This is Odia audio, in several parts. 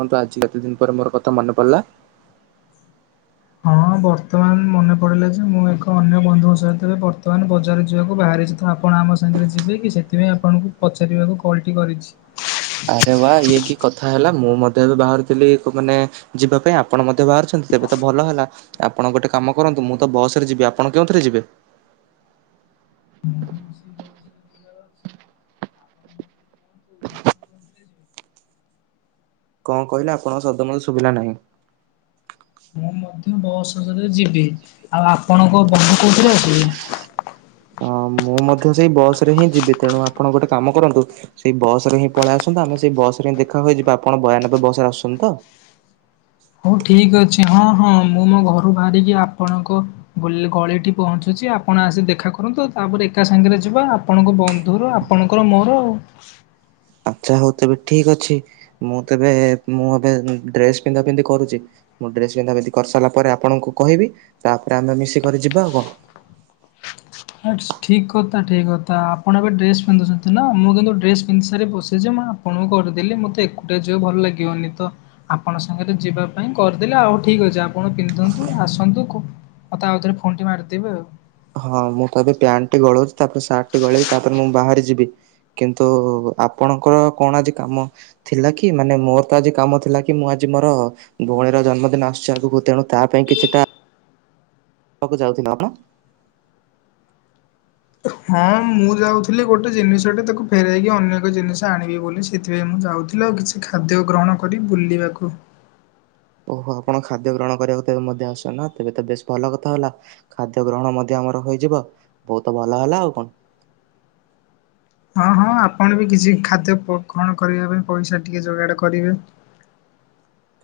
ବନ୍ଧୁ ଆଜି କେତେ ଦିନ ପରେ ମୋର କଥା ମନେ ପଡ଼ିଲା। ହଁ ବର୍ତ୍ତମାନ ମନେ ପଡିଲେ ଯେ ମୁଁ ଏକ ଅନ୍ୟ ବନ୍ଧୁଙ୍କ ସହିତ ଏବେ ବର୍ତ୍ତମାନ ବଜାର ଯିବାକୁ ବାହାର ବାହାରିଚି ତ ଆପଣ ଆମ ସାଙ୍ଗରେ ଯିବେ କି ସେଥିପାଇଁ ଆପଣଙ୍କୁ ପଚାରିବାକୁ କଲ୍ଟି କରିଛି। ଆରେ ବା ଇଏ କି କଥା ହେଲା ମୁଁ ମଧ୍ୟ ଏବେ ବାହାରୁଥିଲି ମାନେ ଯିବା ପାଇଁ ଆପଣ ମଧ୍ୟ ବାହାରୁଛନ୍ତି ତେବେ ତ ଭଲ ହେଲା। ଆପଣ ଗୋଟେ କାମ କରନ୍ତୁ ମୁଁ ତ ବସରେ ଯିବି ଆପଣ କେଉଁଥିରେ ଯିବେ? ହଁ [inaudible] କଣ କହିଲ ଆପଣଙ୍କ ସଦମ ସୁବିଲା ନାହିଁ? ମୁଁ ମଧ୍ୟ ବସ ରେ ଯିବି ଆଉ ଆପଣଙ୍କ ବନ୍ଧୁ କୋଉଥିରେ ଆସିବେ? [inaudible] ହଁ ମୁଁ ମଧ୍ୟ ସେଇ ବସ ରେ ହିଁ ଯିବି ତେଣୁ ଆପଣ ଗୋଟେ କାମ କରନ୍ତୁ ସେଇ ବସ ରେ ହିଁ ପଳେଇ ଆସନ୍ତୁ ତା ଆମେ ସେଇ ବସ ରେ ଦେଖା ହୋଇଯିବା ଆପଣ ବୟାନବେ ବସ ରେ ଆସୁଛନ୍ତି ତ? ହଉ ଠିକ ଅଛି ହଁ ହଁ ମୁଁ ମୋ ଘରୁ ବାହାରିକି ଆପଣଙ୍କ ଗଲ ଗଳିଠି ପହଞ୍ଚୁଛି ଆ ଆପଣ ଆସି ଦେଖା କରନ୍ତୁ ତାପରେ ଏକା ସାଙ୍ଗରେ ଯିବା ଆପଣଙ୍କ ବନ୍ଧୁ ର ଆପଣଙ୍କର ମୋର ଆଚ୍ଛା ହଉ ତେବେ ଠିକ ଅଛି ମୁଁ ତେବେ ମୁଁ ଏବେ ଡ୍ରେସ ପିନ୍ଧା ପିନ୍ଧି କରୁଛି। ମୁଁ ଡ୍ରେସ ବିନ୍ଧା ପିନ୍ଧି କରିସାରିଲା ପରେ ଆପଣଙ୍କୁ କହିବି ତାପରେ ଆମେ ମିଶିକରି ଯିବା ଆଉ କଣ। [inaudible] ହ ଠିକ୍ କଥା ଠିକ୍ କଥା ଆପଣ ଏବେ ଡ୍ରେସ୍ ପିନ୍ଧୁଛନ୍ତି ନା ମୁଁ କିନ୍ତୁ ଡ୍ରେସ୍ ପିନ୍ଧି ସାରି ବସିଛି ମ ଆପଣଙ୍କୁ କରିଦେଲି ମତେ ଏକୁଟଆ ଯିବ ଭଲ ଲାଗିବନି ତ ଆପଣ ସାଙ୍ଗରେ ଯିବା ପାଇଁ କରିଦେଲି ଆଉ ହଉ ଠିକ ଅଛି ଆପଣ ପିନ୍ଧନ୍ତୁ ଆସନ୍ତୁ କ ମତେ ଆଉ ଥରେ ଫୋନ୍ ଟି ମାରିଦେବେ ଆଉ। ହଁ ମୁଁ ତବେ ପ୍ୟାଣ୍ଟ ଟି ଗଳଉଛି ତାପରେ ସାର୍ଟ ଟି ଗଳେଇବି ତାପରେ ମୁଁ ବାହାରାରି ଯିବି କିନ୍ତୁ ଆପଣଙ୍କର କଣ ଆଜି କାମ ଥିଲା କି ମାନେ ମୋର ତ ଆଜି କାମ ଥିଲା କି ମୁଁ ଆଜି ମୋର ଭଉଣୀର ଜନ୍ମଦିନ ଆସୁଛି ଆଗକୁ ତେଣୁ ତା ପାଇଁ କିଛିଟା [unintelligible] ହଁ ମୁଁ ଯାଉଥିଲି ଗୋଟେ ଜିନିଷଟେ ତାକୁ ଫେରଇକି ଅନ୍ୟ ଏକ ଜିନିଷ ଆଣିବି ବୋଲି ସେଥିପାଇଁ ମୁଁ ଯାଉି ଥିଲା ଆଉ କିଛି ଖାଦ୍ୟ ଗ୍ରହଣ କରି ବୁଲିବାକୁ ହଁ ଓହୋ ଆପଣ ଖାଦ୍ୟ ଗ୍ରହଣ କରିବାକୁ ତ ମଧ୍ୟ ଆସ ନା ତେବେ ତ ବେଶ ଭଲ କଥା ହେଲା ଖାଦ୍ୟ ଗ୍ରହଣ ମଧ୍ୟ ଆ ର ହେଇଯିବ ବହୁତ ଭଲ ହେଲା ଆଉ କଣ। ହଁ ହଁ ଆପଣ ବି କିଛି ଖାଦ୍ୟ ପ କଣ କରିବା ପାଇଁ ପଇସା ଟିକିଏ ଯୋଗାଡ଼ କରିବେ।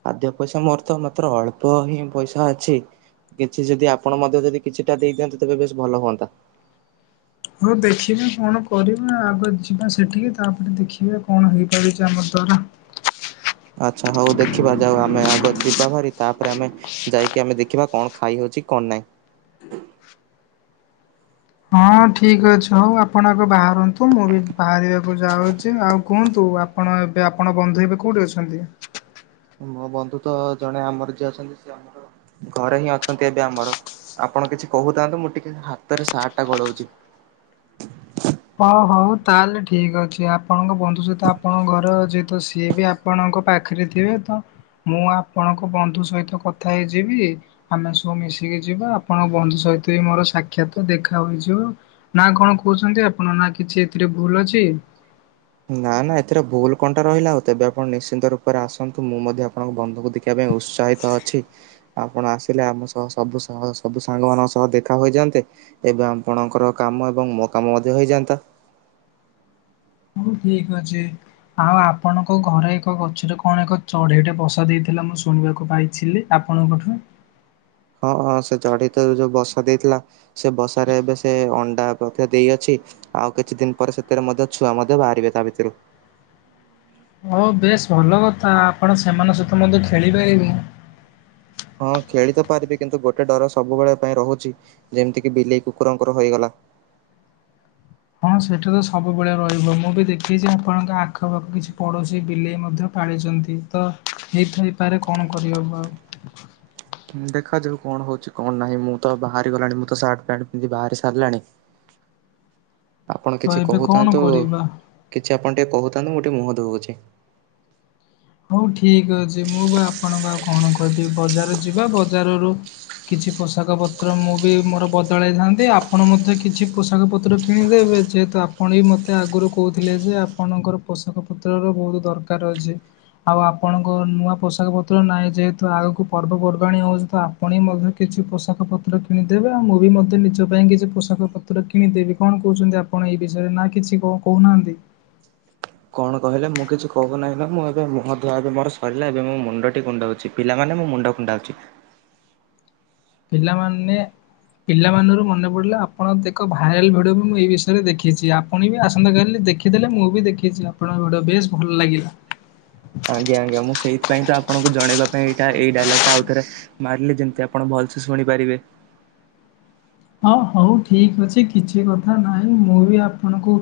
ଖାଦ୍ୟ ପଇସା ମୋର ତ ମାତ୍ର ଅଳ୍ପ ହିଁ ପଇସା ଅଛି କିଛି ଯଦି ଆପଣ ମଧ୍ୟ ଯଦି କିଛିଟା ଦେଇଦିଅନ୍ତେ ତେବେ ବେଶ ଭଲ ହୁଅନ୍ତା। ହଉ ଦେଖିବା କଣ କରିବା ଆଗ ଯିବା ସେଠିକି ତାପରେ ଦେଖିବା କଣ ହେଇପାରୁଛି ଆମ ଦ୍ଵାରା। ହ ଆଚ୍ଛା ହଉ ଦେଖିବା ଯାଉ ଆମେ ଆଗ ଯିବା ଭାରି ତାପରେ ଆମେ ଯାଇକି ଆମେ ଦେଖିବା କଣ ଖାଇହଉଛି କଣ ନାହିଁ। ହଁ ଠିକ ଅଛି ହଉ ଆପଣ ଏବେ ବାହାରନ୍ତୁ ମୁଁ ବି ବାହାରିବାକୁ ଯାଉଛି ଆଉ କୁହନ୍ତୁ କୁ ଆପଣ ଏବେ ଆପଣ ବନ୍ଧୁ ଏବେ କୋଉଠି ଅଛନ୍ତି? ହଁ ମୋ ବନ୍ଧୁ ତ ଜଣେ ଆମର ଯିଏ ଅଛନ୍ତି ସେଏ ଆମର ଘରେ ହିଁ ଅଛନ୍ତି ଏବେ ଆମର ଆପଣ କିଛି କହୁଥାନ୍ତୁ ମୁଁ ଟିକେ ହାତରେ ସାର୍ଟ ଟା ଗଳୋଉଛି। [inaudible] ହଁ ହଉ ତାହେଲେ ଠିକ ଅଛି ଆପଣଙ୍କ ବନ୍ଧୁ ସହିତ ଆପଣଙ୍କ ଘରେ ଯେହେତ ସିଏ ବି ଆପଣ ଙ୍କ ପାଖରେ ଥିବେ ତ ମୁଁ ଆପଣଙ୍କ ବନ୍ଧୁ ସହିତ କଥା ହେଇଯିବି ଆମେ ସବୁ ମିଶିକି ଯିବା ଆପଣଙ୍କ ବନ୍ଧୁ ସହିତ ମୋର ସାକ୍ଷାତ ଦେଖା ହୋଇଯିବ ନା କଣ କହୁଛନ୍ତି? ଆପଣ ନା କିଛି ଏଥିରେ ଭୁଲ ଅଛି? ନା ନା ଏଥିରେ ଭୁଲ କଣ୍ଟା ରହିଲା ଆଉ ତେବେ ଆପଣ ନିଶ୍ଚିନ୍ତ ରୂପରେ ଆସନ୍ତୁ ମୁଁ ମଧ୍ୟ ଆପଣଙ୍କ ବନ୍ଧୁକୁ ଦେଖିବା ପାଇଁ ଉ ସହାୟତା ଅଛି। ଆପଣ ଆସିଲେ ଆମ ସହ ସବୁ ସବୁ ସାଙ୍ଗ ମାନଙ୍କ ସହ ଦେଖା ହୋଇଯାଆନ୍ତେ ଏବେ ଆପଣଙ୍କର କାମ ଏବଂ ମୋ କାମ ମଧ୍ୟ ହେଇଯାଆନ୍ତା। ହଁ ଠିକ ଅଛି। ହଁ ଆପଣଙ୍କ ଘରେ ଏକ ଗଛରେ କଣ ଏକ ଚଢେଇଟେ ବସା ଦେଇଥିଲା ମୁଁ ଶୁଣିବାକୁ ପାଇଥିଲି। ଆପଣଙ୍କଠୁ [inaudible] ହଁଁ ସେ ଚଢ଼େଇ ଯୋଉଁ ବସା ଦେଇଥିଲା ସେ ବସାରେ ଏବେ ସେ ଅଣ୍ଡା ଦେଇଅଛି। ଆଉ କିଛି ଦିନ ପରେ ସେଥିରେ ମଧ୍ୟ ଛୁଆ ମଧ୍ୟ ବାହାରିବେ ତା ଭିତରୁ ହଉ ବେଶ ଭଲ କଥା ଆପଣ ସେମାନଙ୍କ ସହିତ ମଧ୍ୟ ଖେଳିପାରିବେ। ହଁ ଖେଳି ତ ପାରିବି କିନ୍ତୁ ଗୋଟେ ଡର ସବୁବେଳେ ପାଇଁ ରହୁଛି ଯେମିତି କି ବିଲେଇ କୁକୁରଙ୍କର ହେଇଗଲା। [inaudible] ହଁ ସେଠା ତ ସବୁବେଳେ ରହିବ ମୁଁ ବି ଦେଖିଛି ଆପଣଙ୍କ ଆଖପାଖ କିଛି ପଡୋଶୀ ବିଲେଇ ମଧ୍ୟ ପାଳିଛି। ଯେମିତି ତ ହେଇଥାଇପାରେ କଣ କରିବ। ଦେଖାଯାଉୁ କଣ ହଉଛି କଣ ନାହିଁ ମୁଁ ତ ବାହାରି ଗଲାଣି ମୁଁ ତ ସାର୍ଟ ପ୍ୟାଣ୍ଟ ପିନ୍ଧି ବାହାରି ସାରିଲିଣି। ଆପଣ ତ କିଛି ଏବେ କଣ କହୁଥାନ୍ତୁ କରିବା କିଛି ଆପଣ ଟିକେ କହୁଥାନ୍ତୁ ଗୋଟେ ମୁହଁ ଧୋଇ ହେଉଚି। ହଉ ଠିକ ଅଛି ମୁଁ ବା ଆପଣଙ୍କୁ ଆଉ କଣ କହିବି ବଜାର ଯିବା ବଜାରରୁ କିଛି ପୋଷାକ ପତ୍ର ମୁଁ ବି ମୋର ବଦଳାଇଥାନ୍ତି ଆପଣ ମଧ୍ୟ କିଛି ପୋଷାକ ପତ୍ର କିଣିଦେବେ? ଏ ଯେହେତୁ ଆପଣ ବି ମୋତେ ଆଗରୁ କହୁଥିଲେ ଯେ ଆପଣଙ୍କର ପୋଷାକ ପତ୍ରର ବହୁତ ଦରକାର ଅଛି। ଆଉ ଆପଣଙ୍କ ନୂଆ ପୋଷାକ ପତ୍ର ନାହିଁ ଯେହେତୁ ଆଗକୁ ପର୍ବପର୍ବାଣି ହଉଛି ତ ଆପଣ ମଧ୍ୟ କିଛି ପୋଷାକ ପତ୍ର କିଣିଦେବେ ଆଉ ମୁଁ ବି ମଧ୍ୟ ନିଜ ପାଇଁ କିଛି ପୋଷାକ ପତ୍ର କିଣିଦେବି କଣ କହୁଛନ୍ତି ଆପଣ ଏଇ ବିଷୟରେ ନା କିଛି କଣ କହୁନାହାନ୍ତି? [inaudible] କଣ କହିଲେ ମୁଁ କିଛି କହୁ ନାହିଁ ମାନେ ମୁଁ ଏବେ ମୁହଁ ଧୂଆଁ ମୋର ସରିଲା ଏବେ ମୋ ମୁଣ୍ଡ ଟି କୁଣ୍ଡଉଛି ପିଲାମାନେ ମୁଁ ମୁଣ୍ଡ କୁଣ୍ଡାଉଛି। ପିଲାମାନେ ପିଲା ମାନରୁ ମନେ ପଡିଲେ ଆପଣ ଏକ ଭାଇରାଲ ଭିଡିଓ ବି ମୁଁ ଏଇ ବିଷୟରେ ଦେଖିଛି ଆପଣ ବି ଆସନ୍ତାକାଲି ଦେଖିଦେଲେ ମୁଁ ବି ଦେଖିଛି ଆପଣଙ୍କ ବେଶ ଭଲ ଲାଗିଲା। [inaudible] ଆଜ୍ଞା ଆଜ୍ଞା ମୁଁ ସେଇଥିପାଇଁ ତ ଆପଣଙ୍କୁ ଜଣେଇବା ପାଇଁ ଏଇଟା ଏଇ ଡାଇଲଗ୍ ଟା ଆଉଥରେ ମାରିଲି ଯେମିତି ଆପଣ ଭଲ ଶୁଣିପାରିବେ। ହଁ ହଉ ଠିକ ଅଛି କିଛି କଥା ନାହିଁ ମୁଁ ବି ଆପଣଙ୍କୁ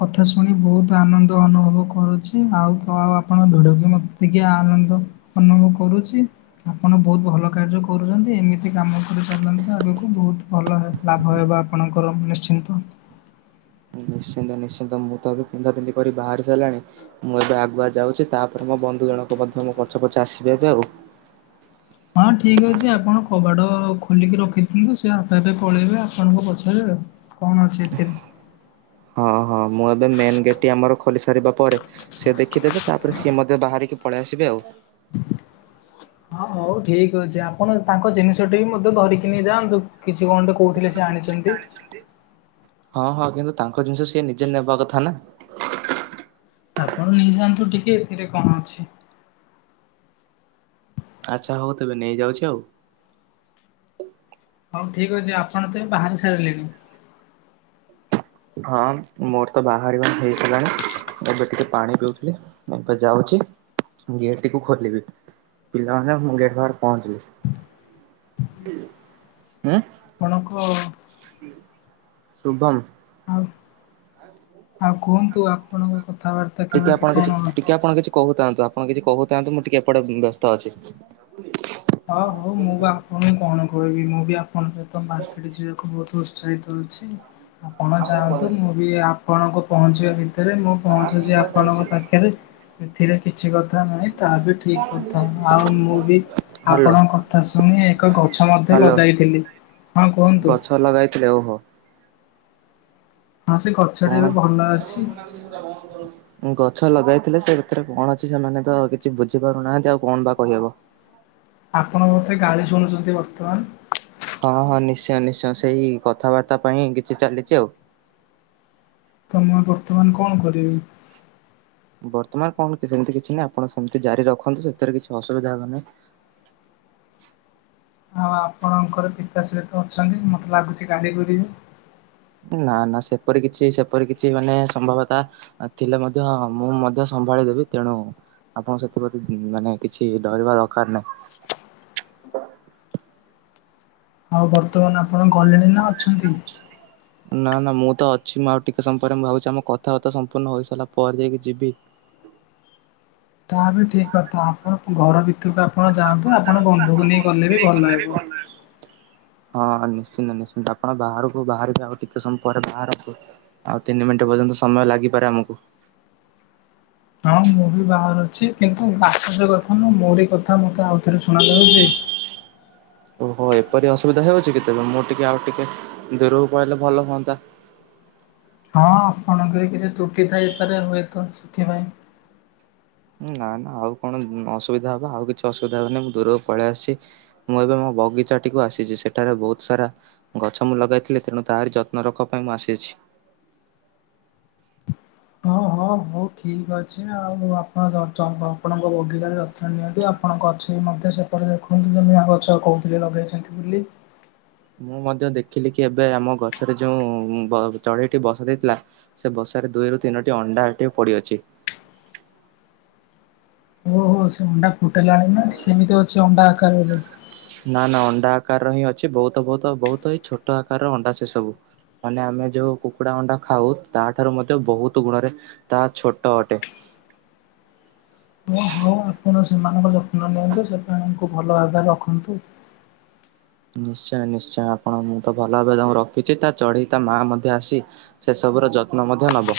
କଥା ଶୁଣି ବହୁତ ଆନନ୍ଦ ଅନୁଭବ କରୁଛି ଆଉ କଣ ଆପଣଙ୍କ ଭିଡ଼କ ମତେ ଟିକେ ଆନନ୍ଦ ଅନୁଭବ କରୁ କରୁଛି ଆପଣ ବହୁତ ଭଲ କାର୍ଯ୍ୟ କରୁଛନ୍ତି ଏମିତି କାମ କରିଚାଲନ୍ତୁ ଆଗକୁ ବହୁତ ଭଲ ହେବ ଆପଣଙ୍କର ନିଶ୍ଚିନ୍ତ। ନିଶ୍ଚିନ୍ତ ନିଶ୍ଚିନ୍ତ ମୁଁ ତ ଏବେ ପିନ୍ଧା ପିନ୍ଧି କରି ବାହାରି ସାରିଲାଣି ମୁଁ ଏବେ ଆଗୁଆ ଯାଉଛି ତାପରେ ମ ଦୁ ଜଣଙ୍କ ମଧ୍ୟ ମୋ ପଛେ ପଛେ ଆସିବ ଏବେ ହଁ ଠିକ୍ ଅଛି ଆପଣ କବାଟ ଖୋଲିକି ରଖିନ୍ତୁ ସେ ଆପେ ଆପେ ପଳେଇବେ ଆପଣଙ୍କୁ ପଚାରବେ ଆଉ କଣ ଅଛି ହେତେରେ। ହଁ। କରିବା ପରେ ସେ ଦେଖିଦେବେ ତାପରେ ସିଏ ମଧ୍ୟ ବାହାରିକି ପଳେଇ ଆସିବେ ଆଉ। ହ ହଉ ଠିକ ଅଛି ଆପଣ ତାଙ୍କ ଜିନିଷଟି ବି ମଧ୍ୟ ଧରିକି ନେଇ ଯାଆନ୍ତୁ କିଛି କଣ କହୁଥିଲେ ସେ ଆଣିଚନ୍ତି। ହଁ ହଁ କିନ୍ତୁ ତାଙ୍କ ଜିନିଷ ସିଏ ନିଜେ ନେବା କଥା ନା। ଆପଣ ନେଇଯାଆନ୍ତୁ ଟିକେ ଏଥିରେ କଣ ଅଛି। ଆଚ୍ଛା ହଉ ତେବେ ନେଇ ଯାଉଛି ଆଉ। ହଉ ଠିକ ଅଛି। ଆପଣ ତେବେ ବାହାରି ସାରିଲେଣି? ହଁ ମୋର ତ ବାହାରିବା ହେଇସାରିଲାଣି। ଏବେ ଟିକେ ପାଣି ପିଉଥିଲି। ଏବେ ଯାଉଚି। ଗେଟଟିକୁ ଖୋଲିବି। ପିଲାମାନେ ମୁଁ ଗେଟ୍ ପାଖରେ ପହଞ୍ଚିଲି। ଉଁ ଆପଣଙ୍କ ଆଉ ଶୁଭମ୍ ଆଉ କୁହନ୍ତୁ ଆପଣଙ୍କ କଥାବାର୍ତ୍ତା ଟିକେ କେମିତି ଆପଣ କିଛି କଣ? ଟିକେ ଆପଣ କିଛି କହୁଥାନ୍ତୁ ଆପଣ କିଛି କହୁଥାନ୍ତୁ ମୁଁ ଟିକେ ଏପଟେ ବ୍ୟସ୍ତ ଅଛି। ହଁ ହଉ ମୁଁ ବା ଆପଣଙ୍କୁ କଣ କହିବି ମୁଁ ବି ଆପଣଙ୍କ ସହିତ ମାର୍କେଟ ଯିବାକୁ ବହୁତ ଚାହିଁ ତ ଅଛି। ଆପଣ ଯାଆନ୍ତୁ ମୁଁ ବି ଆପଣଙ୍କ ପହଞ୍ଚିବା ଭିତରେ ମୁଁ ପହଞ୍ଚୁଛି ଆପଣଙ୍କ ପାଖେରେ ଏଥିରେ କିଛି କଥା ନାହିଁ ତା ବି ଠିକ କଥା। ଆଉ ମୁଁ ବି ହ୍ୟାଲୋ ଆପଣଙ୍କ କଥା ଶୁଣି ଏକ ଗଛ ମଧ୍ୟ ହ୍ୟାଲୋ ଲଗାଇଥିଲି। ହଁ କୁହନ୍ତୁ ଗଛ ଲଗାଇଥିଲେ ଓହୋ। ହଁ ସେ ଗଛଟି କଣ ଏବେ ଭଲ ଅଛି। ମୁଁ କ ଗଛ ଲଗାଇଥିଲେ ସେ ଭିତରେ କଣ ଅଛି ସେମାନେ ତ କିଛି ବୁଝିପାରୁନାହାନ୍ତି ଆଉ କଣ ବା କହିହେବ। ଆପଣ ବୋଧେ ଗାଳି ଶୁଣୁଛନ୍ତି ବର୍ତ୍ତମାନ। ହଁ ହଁ ନିଶ୍ଚୟ ନିଶ୍ଚୟ ସେଇ କଥାବାର୍ତ୍ତା ପାଇଁ କିଛି ଚାଲିଚି ଆଉ। ତ ମୁଁ ବର୍ତ୍ତମାନ କଣ କରିବି? ବର୍ତ୍ତମାନ କଣ କି ସେମିତି କିଛି ନାହିଁ। ଆପଣ ସେମିତି ଜାରି ରଖନ୍ତୁ। ସେଥିରେ କିଛି ଅସୁବିଧା ହେବନାହିଁ। ହଁ ଆପଣଙ୍କର ପିକାଶରେ ତ ଅଛନ୍ତି ମତେ ଲାଗୁଛି ଗାଡି କରିବେ। ନା ନା ସେପରି କିଛି ସେପରି କିଛି ମାନେ ସମ୍ଭବତା ଥିଲେ ମଧ୍ୟ ମୁଁ ମଧ୍ୟ ସ ସମ୍ଭାଳିଦେବି ତେଣୁ ଆପଣ ସେଥିପ୍ରତି ମାନେ କିଛି ଡରିବା ଦକାର ନାହିଁ। ହଁ ହଉ ବର୍ତ୍ତମାନ ଆପଣ ଗଲେଣି ନା ଅଛନ୍ତି? ନା ନା ମୁଁ ତ ଅଛି ମୁଁ ଆଉ ଟିକେ ସମୟ ପରେ ମୁଁ ଭାବୁଛି ଆମ କଥାବାର୍ତ୍ତା ସମ୍ପୂର୍ଣ୍ଣ ହୋଇ ସାରିଲା ପରେ ଯାଇକି ଯିବି। ହଁ ତା ବି ଠିକ୍ କଥା ଆପଣ ଘର ଭି ତୁରୁକୁ ଆପଣ ଯାଆନ୍ତୁ ଆପଣ ବନ୍ଧୁକୁ ନେଇ ଗଲେ ବି ଭଲ ହେବ। ହଁ ନିଶ୍ଚିନ୍ତ ନିଶ୍ଚିନ୍ତ ଆପଣ ବାହାରକୁ ବାହାରିବେ ଆଉ ଟିକେ ସମୟ ପରେ ବାହାରନ୍ତୁ। ଆଉ ତିନି ମିନିଟ ପର୍ଯ୍ୟନ୍ତ ସମୟ ଲାଗିପାରେ ଆମୁକୁ। ହଁ ମୁଁ ବି ବାହରୁଚି କିନ୍ତୁ ଆଶ୍ଚର୍ଯ୍ୟ କଥା ମୁଁ ମୋରି କଥା ମତେ ଆଉ ଥରେ ଶୁଣାଯାଉଚି। ଓହୋ ଏପରି ଅସୁବିଧା ହେଉଚି କି? ତେବେ ମୁଁ ଟିକେ ଆଉ ଟିକେ ଦୂରକୁ ପଳେଇଲେ ଭଲ ହୁଅନ୍ତା। ହ ହଁ ଆପଣଙ୍କରବି କିଛି ତୁଟି ଥାଇପାରେ ହୁଏତ ସେଥିପାଇଁ। ନା ନା ଆଉ କଣ ଅସୁବିଧା ହବ ଆଉ କିଛି ଅସୁବିଧା ହେବନି। ମୁଁ ଦୂରକୁ ପଳେଇ ଆସିଛି। ମୁଁ ଏବେ ମୋ ବଗିଚାଟିକୁ ଆସିଛି। ସେଠାରେ ବହୁତ ସାରା ଗଛ ମୁଁ ଲଗାଇଥିଲି। ତେଣୁ ତାରି ଯତ୍ନ ରଖ ପାଇଁ ମୁଁ ଆସିଛି। ହଁ ହଁ ହଉ ଠିକ ଅଛି ଆଉ ଆପଣ [unintelligible] ଆପଣଙ୍କ ବଗିଚାରେ ଯତ୍ନ ନିଅନ୍ତି। ଆପଣଙ୍କ ଅଛି ମଧ୍ୟ ସେପଟେ ଦେଖନ୍ତୁ ଜମିଆଁ ଗଛ କହୁଥିଲେ ଲଗେଇଛନ୍ତି ବୋଲି। ମୁଁ ମଧ୍ୟ ଦେଖିଲି କି ଏବେ ଆମ ଗଛରେ ଯେଉଁ ବ ଚଢେଇଟି ବସା ଦେଇଥିଲା ସେ ବସ ସାରେ ଦୁଇରୁ ତିନୋଟି ଅଣ୍ଡା ଟିକେ ପଡିଅଛି। ଓହୋ ସେ ଅଣ୍ଡା ଫୁଟେଇଲାଣି ନା ସେମିତି ଅଛି ଅଣ୍ଡା ଆକାରରେ? ନା ନା ଅଣ୍ଡା ଆକାରର ହିଁ ଅଛି ବହୁତ ବହୁତ ବହୁତ ହିଁ ଛୋଟ ଆକାରର ଅଣ୍ଡା ସେ ସବୁ ମାନେ ଆମେ ଯୋଉ କୁକୁଡ଼ା ଅଣ୍ଡା ଖାଉ ତା ଠାରୁ ମଧ୍ୟ ବହୁତ ଗୁଣରେ ତାହା ଛୋଟ ଅଟେ। ଓ ହଉ ଆପଣ ସେମାନଙ୍କ ଯତ୍ନ ନିଅନ୍ତୁ ସେମାନଙ୍କୁ ଭଲ ଭାବରେ ରଖନ୍ତୁ। ନିଶ୍ଚୟ ନିଶ୍ଚୟ ଆପଣ ମୁଁ ତ ଭଲ ଭାବେ ତା ରଖିଛି, ତା ଚଢ଼େଇ ତା ମା ମଧ୍ୟ ଆସି ସେସବୁର ଯତ୍ନ ମଧ୍ୟ ନବ।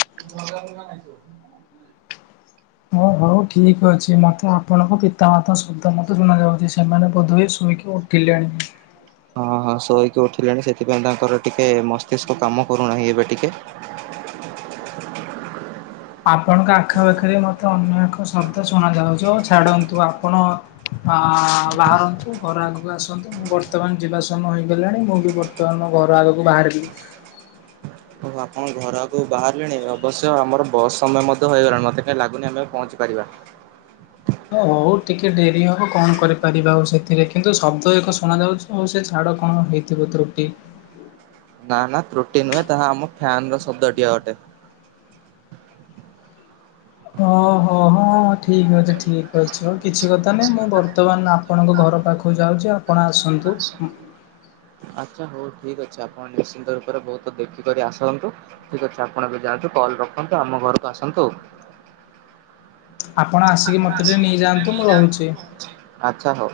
ହ ହଉ ଠିକ୍ ଅଛି ମତେ ଆପଣଙ୍କ ପିତାମାତା ଶବ୍ଦ ମତେ ଶୁଣାଯାଉଛି, ସେମାନେ ବୋଧୁଏ ଶୋଇକି ଓଠିଲଣି। ହଁ ହଁ ଶୋଇକି ଉଠିଲେଣି ସେଥିପାଇଁ ତାଙ୍କର ଟିକେ ମସ୍ତିଷ୍କ କାମ କରୁନାହିଁ ଏବେ ଟିକେ। [inaudible] ଆପଣଙ୍କ ଆଖପାଖରେ ମତେ ଅନ୍ୟ ଏକ ଶବ୍ଦ ଶୁଣା ଯାଉଛି ଓ ଛାଡନ୍ତୁ ଆପଣ ଆ ବାହାରନ୍ତୁ ଘର ଆଗକୁ ଆସନ୍ତୁ ମୁଁ ବର୍ତ୍ତମାନ ଯିବା ସମୟ ହେଇଗଲାଣି ମୁଁ ବି ବର୍ତ୍ତମାନ ଘ ଘର ଆଗକୁ ବାହାରିଲି। [inaudible] ଆପଣ ଘର ଆଗକୁ ବାହାରିଲେଣି ଅବଶ୍ୟ ଆମର ବସ୍ ସମୟ ମଧ୍ୟ ହୋଇଗଲାଣି ମତେ କାହିଁ ଲାଗୁନି ଆମେ ଆଉ ପହଞ୍ଚିପାରିବା। [inaudible] ହ ହଉ ଟିକେ ଡେରି ହବ କଣ କରିପାରିବା ଆଉ ସେଥିରେ କିନ୍ତୁ ଶବ୍ଦ ଏକ ଶୁଣା ଯାଉଛି ହଉ ସେ ଚାଡ କଣ ହେଇଥିବ ତ୍ରୁଟି। ନା ନା ତ୍ରୁଟି ନୁହେଁ ତାହା ଆମ ଫ୍ୟାନ୍ ର ଶବ୍ଦ ଟି ଅଟେ। ଓହୋ ହଁ ଠିକ୍ ଅଛି ଠିକ୍ ଅଛି ହଉ କିଛି କଥା ନାଇଁ ମୁଁ ବର୍ତ୍ତମାନ ଆପଣଙ୍କ ଘର ଘର ପାଖକୁ ଯାଉଛି ଆପଣ ଆସନ୍ତୁ । [inaudible] ଆଚ୍ଛା ହଉ ଠିକ୍ ଅଛି ଆପଣ ନିଶ୍ଚିନ୍ତ ରୂପରେ ବହୁତ ଦେଖିକରି ଆସନ୍ତୁ ଠିକ୍ ଅଛି ଆପଣ ଏବେ ଯାଆନ୍ତୁ କ ରଖନ୍ତୁ ଆମ ଘରକୁ ଆସନ୍ତୁ। ଆପଣ ଆସିକି ମତେ ଟିକେ ନେଇଯାଆନ୍ତୁ। ମୁଁ ରହୁଛି ଆଚ୍ଛା ହଉ।